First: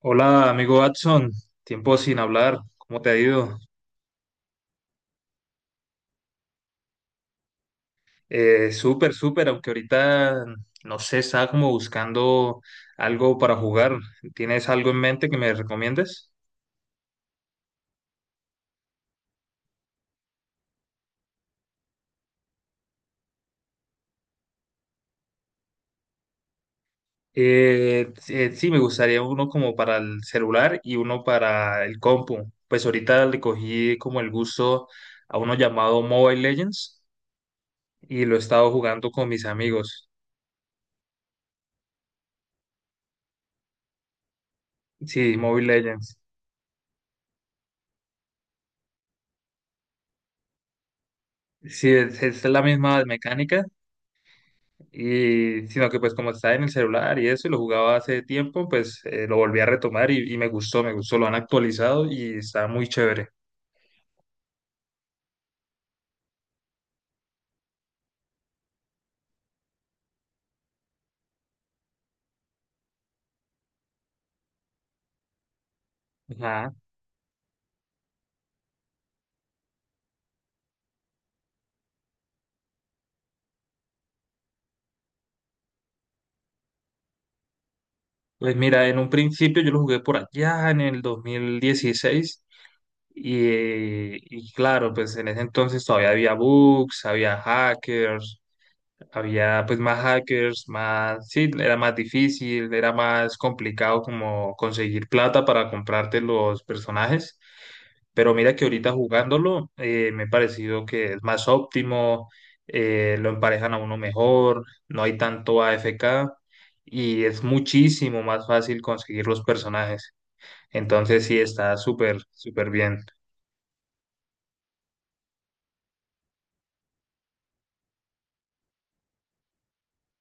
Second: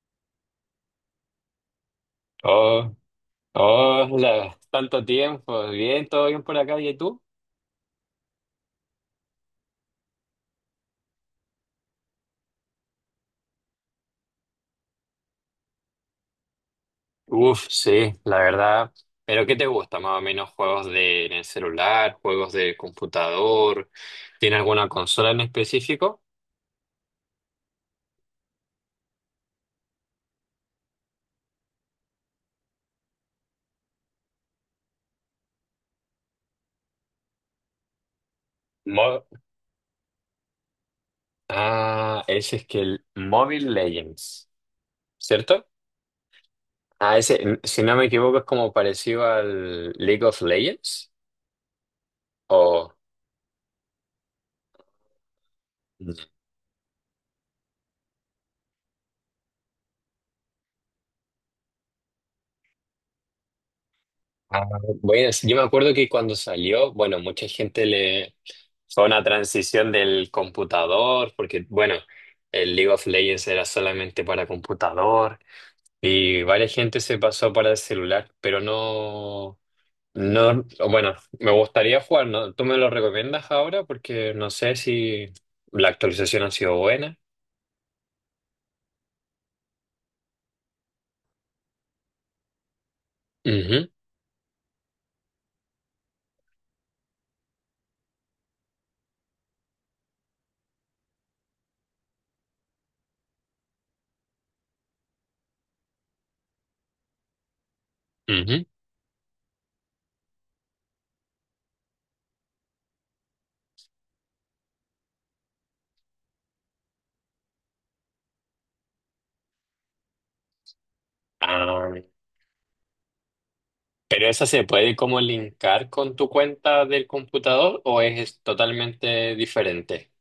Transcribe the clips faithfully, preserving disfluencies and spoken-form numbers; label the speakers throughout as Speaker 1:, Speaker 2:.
Speaker 1: Hola, amigo Watson. Tiempo sin hablar.
Speaker 2: Oh,
Speaker 1: ¿Cómo te ha ido?
Speaker 2: oh, la- tanto tiempo. Bien, todo bien por acá. ¿Y tú?
Speaker 1: Eh, súper, súper, aunque ahorita, no sé, estaba como buscando algo para jugar. ¿Tienes algo en mente que me recomiendes?
Speaker 2: Uf, sí, la verdad. ¿Pero qué te gusta más o menos? ¿Juegos de en el celular? ¿Juegos de computador? ¿Tiene alguna consola en específico?
Speaker 1: Eh, eh, sí, me gustaría uno como para el celular y uno para el compu. Pues ahorita le cogí como el gusto a uno llamado Mobile Legends y lo he estado jugando
Speaker 2: Mo-
Speaker 1: con mis amigos.
Speaker 2: ah, ese es que el Mobile Legends,
Speaker 1: Sí, Mobile
Speaker 2: ¿cierto?
Speaker 1: Legends.
Speaker 2: Ah, ese, si no me equivoco, es como parecido al League of Legends.
Speaker 1: Sí, es, es la
Speaker 2: O.
Speaker 1: misma mecánica, y, sino que pues como estaba en el celular y eso, y lo jugaba hace tiempo, pues eh, lo volví a retomar y, y me gustó, me gustó, lo han actualizado y está muy chévere.
Speaker 2: Ah, bueno, sí, yo me acuerdo que cuando salió, bueno, mucha gente le fue una transición del computador, porque bueno, el League of Legends era solamente para computador y
Speaker 1: Ajá.
Speaker 2: varias gente se pasó para el celular, pero no, no, bueno, me gustaría jugar, ¿no? ¿Tú me lo recomiendas ahora? Porque no sé si la actualización ha sido buena.
Speaker 1: Pues mira, en un principio yo lo jugué por allá en el dos mil dieciséis y,
Speaker 2: Ujú,
Speaker 1: eh, y claro, pues en ese entonces todavía había bugs, había hackers, había pues más hackers, más, sí, era más difícil, era más complicado como conseguir plata para comprarte los personajes. Pero mira que
Speaker 2: ujú.
Speaker 1: ahorita jugándolo, eh, me ha parecido que es más óptimo, eh, lo emparejan a uno mejor, no hay tanto A F K y es muchísimo más fácil conseguir los personajes. Entonces sí, está
Speaker 2: Ah,
Speaker 1: súper, súper bien.
Speaker 2: ¿pero esa se puede como linkar con tu cuenta del computador o es totalmente diferente?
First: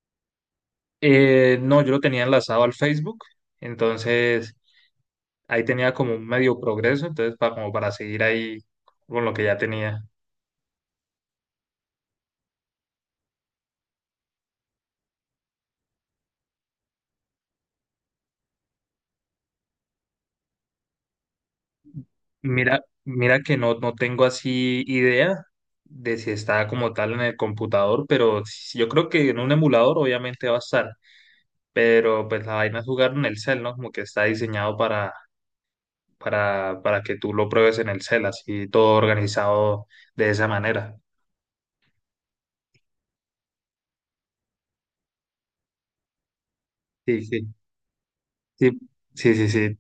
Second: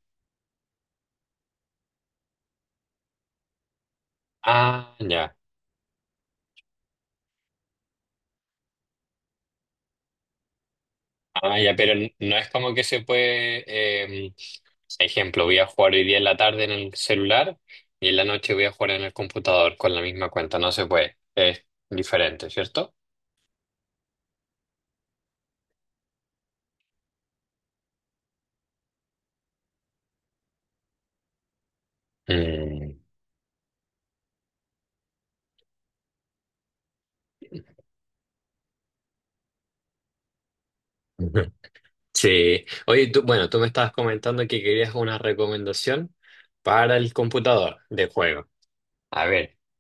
Speaker 1: Eh, no, yo lo tenía enlazado al Facebook, entonces
Speaker 2: Ah, ya.
Speaker 1: ahí tenía como un medio progreso, entonces para, como para seguir ahí con lo que ya tenía.
Speaker 2: Ah, ya, pero n- no es como que se puede, eh, ejemplo, voy a jugar hoy día en la tarde en el celular y en la noche voy a jugar en el computador con la misma cuenta. No se puede. Es diferente,
Speaker 1: Mira,
Speaker 2: ¿cierto?
Speaker 1: mira que no, no tengo así idea de si está como tal en el computador, pero sí- yo creo que en un emulador obviamente va a estar, pero pues la vaina es
Speaker 2: Mm.
Speaker 1: jugar en el cel, ¿no? Como que está diseñado para, para, para que tú lo pruebes en el cel, así todo organizado de esa manera.
Speaker 2: Ujú. Sí. Oye, tú, bueno, tú me estabas comentando que querías una recomendación para el
Speaker 1: Sí, sí,
Speaker 2: computador de juego.
Speaker 1: sí,
Speaker 2: A
Speaker 1: sí, sí,
Speaker 2: ver.
Speaker 1: sí.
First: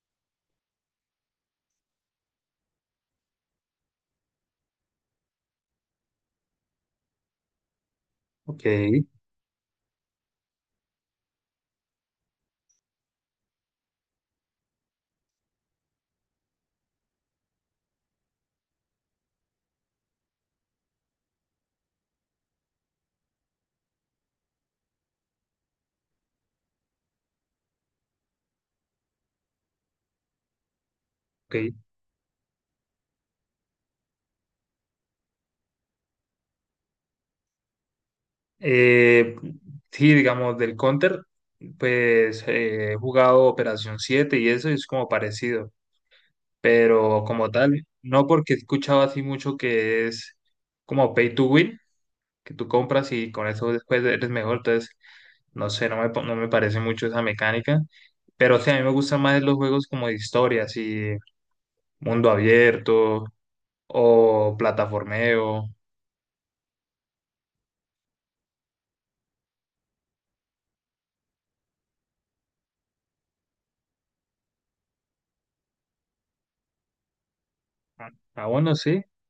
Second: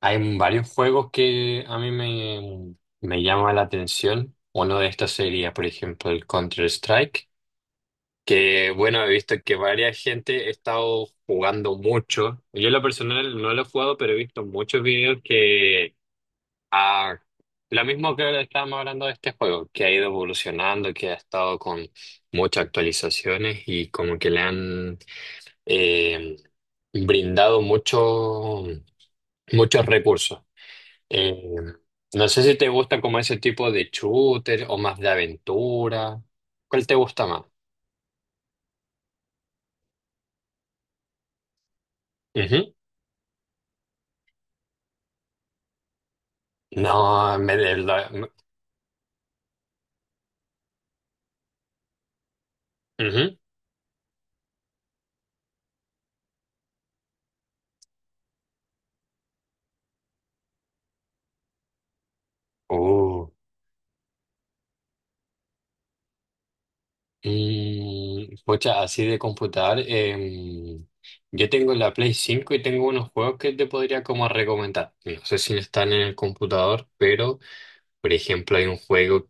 Speaker 2: Hay varios juegos que a mí me, me llama la atención. Uno de estos sería, por ejemplo, el Counter-Strike,
Speaker 1: Ok,
Speaker 2: que bueno, he visto que varias gente ha estado jugando mucho. Yo en lo personal no lo he jugado, pero he visto muchos videos que... Ah, lo mismo que estábamos hablando de este juego, que ha ido evolucionando, que ha estado con muchas actualizaciones y como que le han eh, brindado mucho, muchos recursos. Eh,
Speaker 1: ok.
Speaker 2: no sé si te gusta como ese tipo de shooter o más de aventura. ¿Cuál te gusta más?
Speaker 1: Eh, sí, digamos, del Counter, pues
Speaker 2: Ujú.
Speaker 1: eh, he jugado Operación Siete y eso y es como parecido. Pero
Speaker 2: No,
Speaker 1: como
Speaker 2: me de
Speaker 1: tal,
Speaker 2: la-
Speaker 1: no,
Speaker 2: me-
Speaker 1: porque he escuchado así mucho que es como pay to win, que tú compras y
Speaker 2: ujú.
Speaker 1: con eso después eres mejor, entonces no sé, no me, pa- no me parece mucho esa mecánica, pero sí, a mí me gustan más los juegos como de historias y mundo abierto
Speaker 2: Uh.
Speaker 1: o plataformeo.
Speaker 2: Mm, pucha, así de computador. Em, yo tengo la Play cinco y tengo unos juegos que te podría como recomendar. No sé si están en el computador, pero por
Speaker 1: Ah,
Speaker 2: ejemplo hay
Speaker 1: bueno,
Speaker 2: un
Speaker 1: sí.
Speaker 2: juego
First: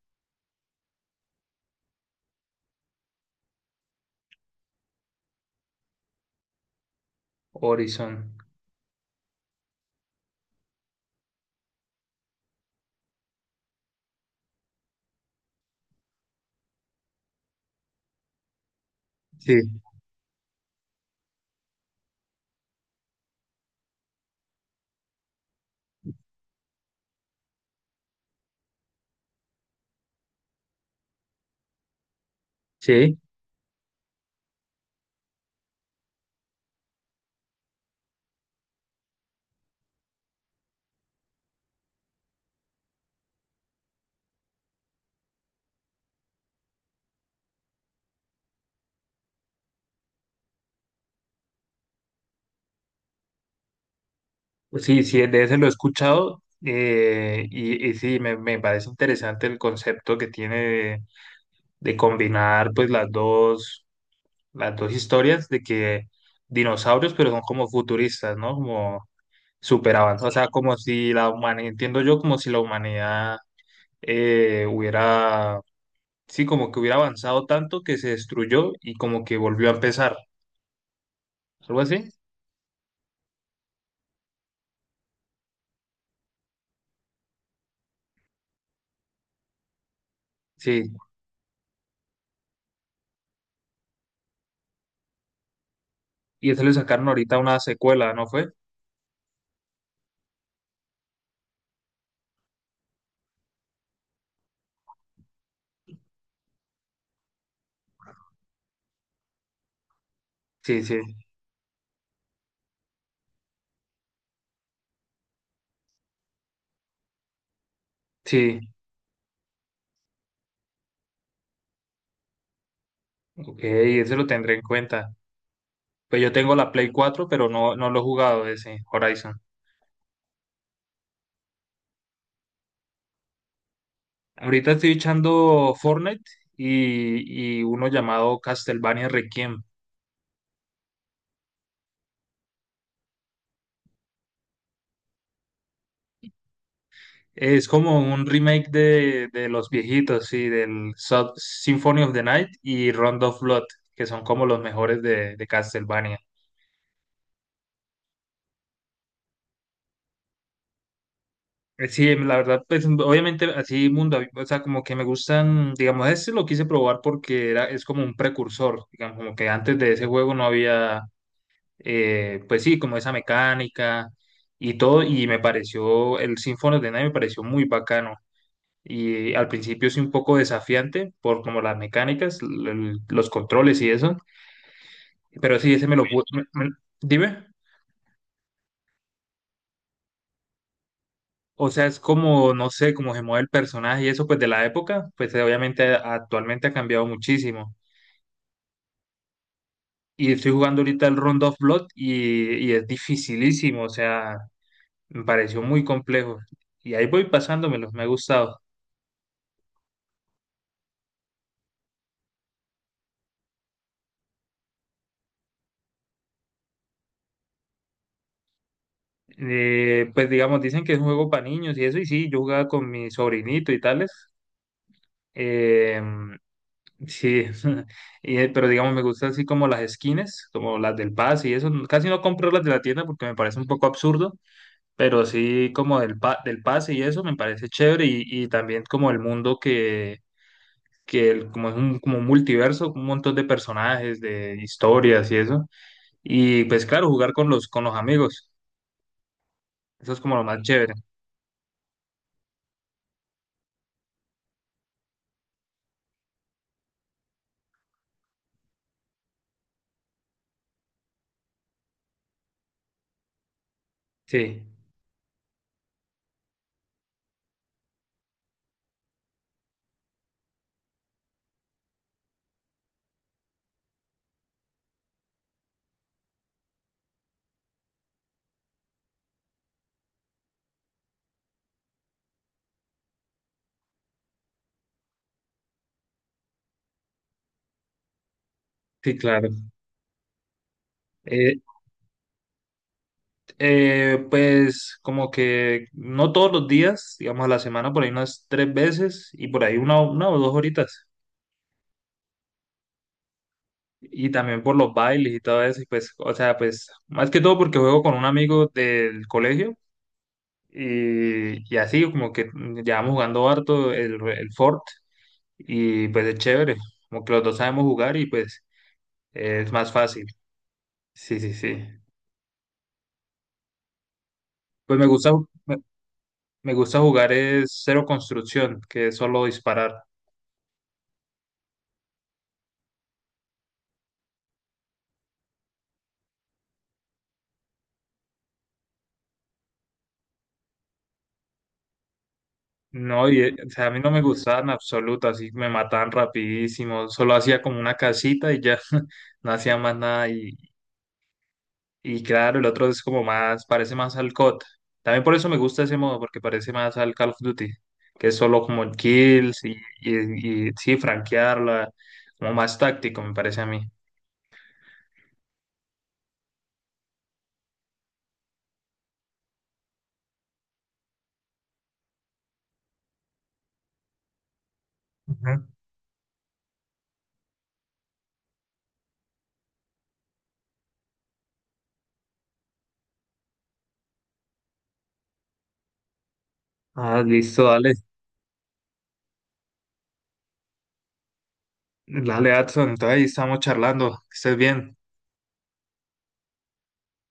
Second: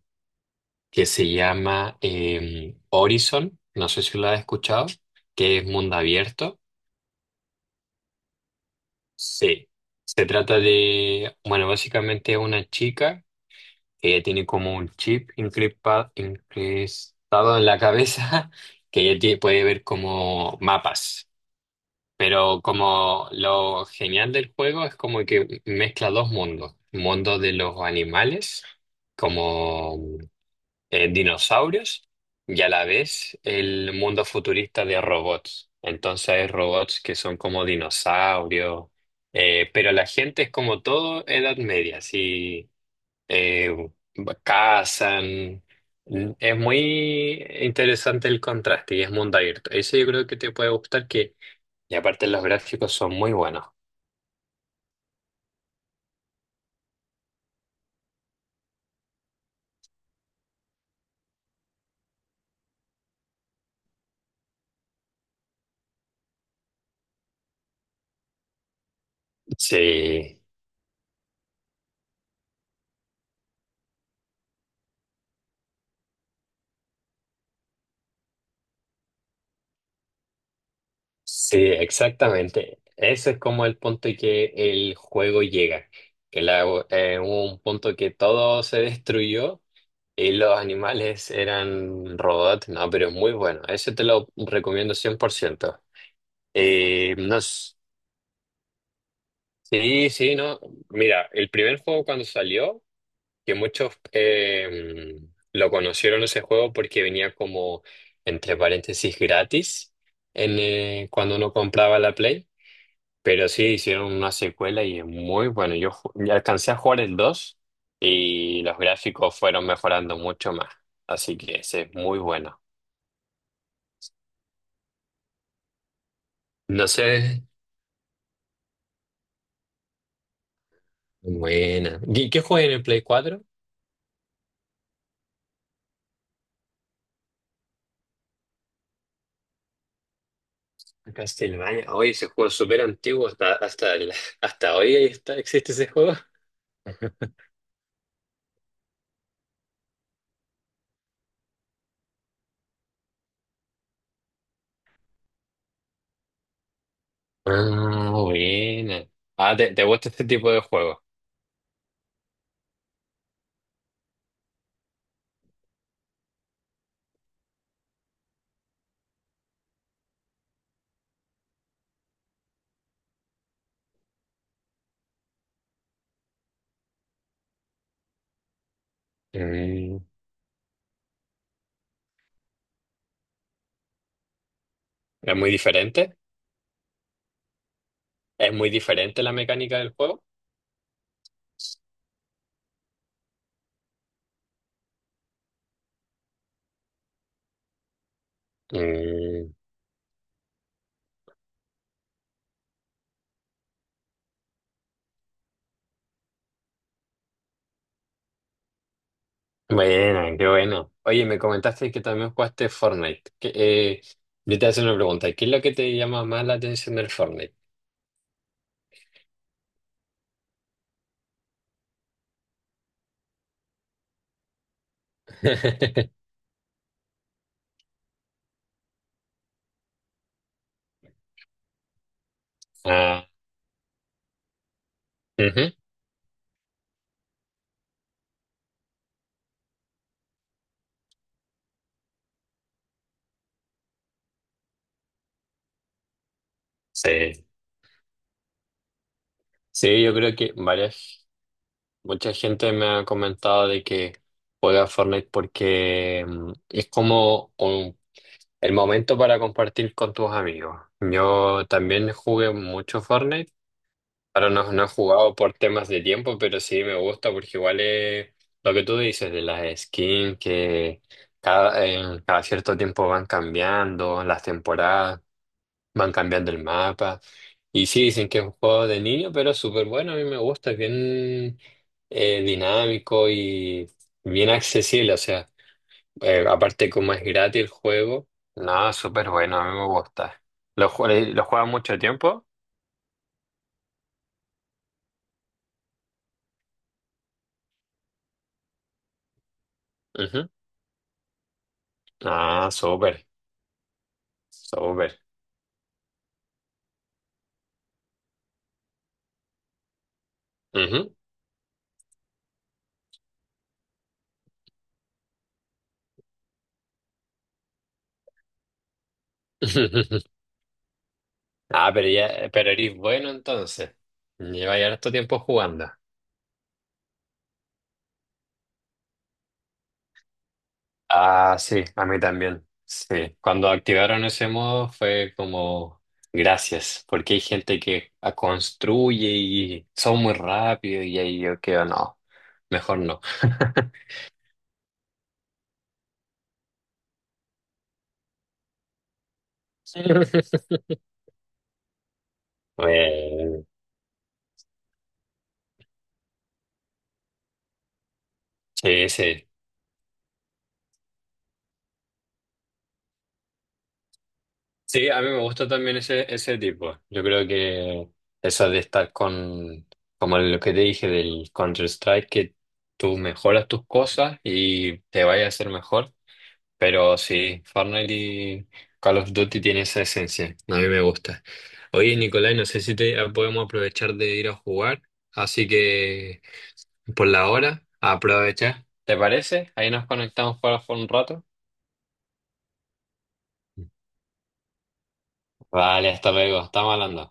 Speaker 2: que se llama em, Horizon. No sé si lo has escuchado, que es mundo abierto.
Speaker 1: Horizon,
Speaker 2: Sí, se trata de, bueno, básicamente una chica que ella tiene como un chip increpa- incrustado en la cabeza que ella tie- puede
Speaker 1: sí,
Speaker 2: ver como mapas. Pero como lo genial del juego es como que mezcla dos mundos, mundo de los animales, como eh, dinosaurios y a la
Speaker 1: sí,
Speaker 2: vez el mundo futurista de robots. Entonces hay robots que son como dinosaurios, eh, pero la gente es como todo Edad Media, así eh, cazan. Es muy interesante el contraste y es mundo abierto. Eso yo creo que te puede gustar que, y aparte los gráficos son muy buenos.
Speaker 1: pues sí, sí, de ese lo he escuchado. eh, y, y sí, me, me parece interesante el concepto que tiene de combinar pues las dos, las dos historias de que dinosaurios, pero son como futuristas, ¿no? Como súper avanzados, o
Speaker 2: Sí.
Speaker 1: sea, como si la humanidad, entiendo yo, como si la humanidad eh, hubiera, sí, como que hubiera avanzado tanto que se destruyó y como que volvió a empezar,
Speaker 2: Sí,
Speaker 1: algo así,
Speaker 2: exactamente. Ese es como el punto en que el juego llega. Que la, eh, hubo un punto que todo se destruyó y los
Speaker 1: sí,
Speaker 2: animales eran robots. No, pero es muy bueno. Ese te lo recomiendo cien por ciento.
Speaker 1: y eso le sacaron
Speaker 2: Eh, no,
Speaker 1: ahorita una
Speaker 2: s-
Speaker 1: secuela, ¿no fue?
Speaker 2: sí, sí, no. Mira, el primer juego cuando salió, que muchos eh, lo conocieron ese juego porque venía como, entre paréntesis, gratis en,
Speaker 1: Sí, sí,
Speaker 2: eh, cuando uno compraba la Play. Pero sí, hicieron una secuela y es muy bueno. Yo ju- ya alcancé a jugar el dos
Speaker 1: sí,
Speaker 2: y los gráficos fueron mejorando mucho más. Así que ese es muy bueno.
Speaker 1: ok, ese lo tendré en cuenta. Pues yo tengo la
Speaker 2: No
Speaker 1: Play
Speaker 2: sé.
Speaker 1: cuatro, pero no, no lo he jugado ese Horizon.
Speaker 2: Buena. ¿Y qué juega en el Play cuatro?
Speaker 1: Ahorita estoy echando Fortnite y, y uno llamado Castlevania Requiem.
Speaker 2: Castlevania. Oye, ese juego es súper antiguo. Hasta, hasta, el- hasta hoy ahí está, existe ese juego.
Speaker 1: Es como un remake de, de los viejitos, sí, del Sub- Symphony of the Night y Round of Blood, que son como los mejores de, de Castlevania.
Speaker 2: Ah, buena. Ah, ¿te, te gusta este tipo de juego?
Speaker 1: Eh, Sí, em, la verdad, pues obviamente así mundo, abi- o sea, como que me gustan, digamos, este lo quise probar porque era, es como un precursor, digamos, como que antes de ese juego no había eh, pues sí, como esa mecánica y todo, y me pareció, el Symphony of the Night me pareció muy bacano. Y al principio
Speaker 2: Mm.
Speaker 1: sí un poco desafiante por como las mecánicas, l- l- los controles y eso,
Speaker 2: ¿Es muy
Speaker 1: pero sí, ese me lo
Speaker 2: diferente?
Speaker 1: pude, dime,
Speaker 2: ¿Es muy diferente la mecánica del juego?
Speaker 1: o sea, es como, no sé, como se mueve el personaje y eso, pues de la época, pues eh, obviamente eh, actualmente ha cambiado muchísimo.
Speaker 2: Mm.
Speaker 1: Y estoy jugando ahorita el Round of Blood y, y es dificilísimo, o sea, me pareció muy complejo. Y ahí voy pasándomelo, me ha gustado.
Speaker 2: Bueno, qué bueno. Oye, me comentaste que también jugaste Fortnite. Que, eh, yo te hago una pregunta. ¿Qué es lo que te llama más la atención del Fortnite?
Speaker 1: Eh, pues digamos, dicen que es un juego para niños y eso, y sí, yo jugaba con mi sobrinito y tales. eh, sí, y, eh, pero digamos, me gusta así como las skins, como las del Paz y eso. Casi no compro las de la tienda porque
Speaker 2: Ah,
Speaker 1: me parece un poco absurdo, pero sí
Speaker 2: ujú.
Speaker 1: como del, pa del Paz y eso me parece chévere y, y también como el mundo que, que el- como es un como un multiverso, un montón de personajes, de historias y eso. Y pues claro, jugar
Speaker 2: Sí.
Speaker 1: con los, con los amigos,
Speaker 2: Sí,
Speaker 1: eso
Speaker 2: yo
Speaker 1: es
Speaker 2: creo
Speaker 1: como lo
Speaker 2: que
Speaker 1: más chévere.
Speaker 2: varias, mucha gente me ha comentado de que juega Fortnite porque mm, es como un- el momento para compartir con tus amigos. Yo también jugué mucho Fortnite. Claro,
Speaker 1: Sí,
Speaker 2: no, no he jugado por temas de tiempo, pero sí me gusta porque igual es lo que tú dices de las skins que cada, eh, cada cierto tiempo van cambiando, las temporadas, van cambiando el mapa. Y sí, dicen que es un juego de niño, pero es súper bueno, a mí me gusta, es bien eh, dinámico y bien accesible. O sea, eh, aparte como es gratis el juego, no,
Speaker 1: sí,
Speaker 2: súper
Speaker 1: claro.
Speaker 2: bueno, a mí me gusta. ¿Lo, jue- lo
Speaker 1: Eh,
Speaker 2: juegas mucho tiempo?
Speaker 1: eh, pues como que no todos los días, digamos a la semana, por ahí unas tres veces y por ahí una, una o
Speaker 2: Ujú.
Speaker 1: dos horitas.
Speaker 2: Ah, súper.
Speaker 1: Y también por los
Speaker 2: Súper.
Speaker 1: bailes y todo eso. Y pues, o sea, pues más que todo porque juego con un amigo del colegio
Speaker 2: Ujú.
Speaker 1: y, y así como que llevamos jugando harto el, el Fort y pues es chévere. Como que los dos sabemos jugar y pues eh, es más fácil. Sí, sí, sí.
Speaker 2: Ah, pero ya, pero eres bueno entonces. Lleva ya
Speaker 1: Pues me
Speaker 2: harto
Speaker 1: gusta,
Speaker 2: tiempo
Speaker 1: me
Speaker 2: jugando.
Speaker 1: me gusta jugar es cero construcción, que es solo disparar.
Speaker 2: Ah, sí, a mí también. Sí, cuando activaron ese modo fue como gracias, porque hay gente que a- construye y son muy rápido y ahí yo quedo, no, mejor no.
Speaker 1: No, y, eh, o sea, a mí no me gustaban en absoluto, así me mataban rapidísimo, solo hacía como una casita y ya no hacía más nada y, y claro, el otro es como más,
Speaker 2: Bueno,
Speaker 1: parece más al C O D. También por eso me gusta ese modo, porque parece más al Call of Duty, que es solo como el
Speaker 2: sí, sí.
Speaker 1: kills y, y, y sí, franquearla, como más táctico me parece a mí.
Speaker 2: Sí, a mí me gusta también ese, ese tipo. Yo creo que eso de estar con, como lo que te dije del Counter-Strike, que tú mejoras tus cosas y te vaya a
Speaker 1: Ujú.
Speaker 2: hacer mejor. Pero sí, Fortnite y Call of Duty tiene esa esencia. A mí me gusta. Oye, Nicolai, no sé si te ah, podemos aprovechar de ir a jugar. Así que
Speaker 1: Ah,
Speaker 2: por la
Speaker 1: listo,
Speaker 2: hora,
Speaker 1: dale,
Speaker 2: aprovecha. ¿Te parece? Ahí nos conectamos para jugar un rato.
Speaker 1: dale, Adson, entonces ahí estamos charlando, que estés bien.
Speaker 2: Vale, hasta luego. Estamos hablando.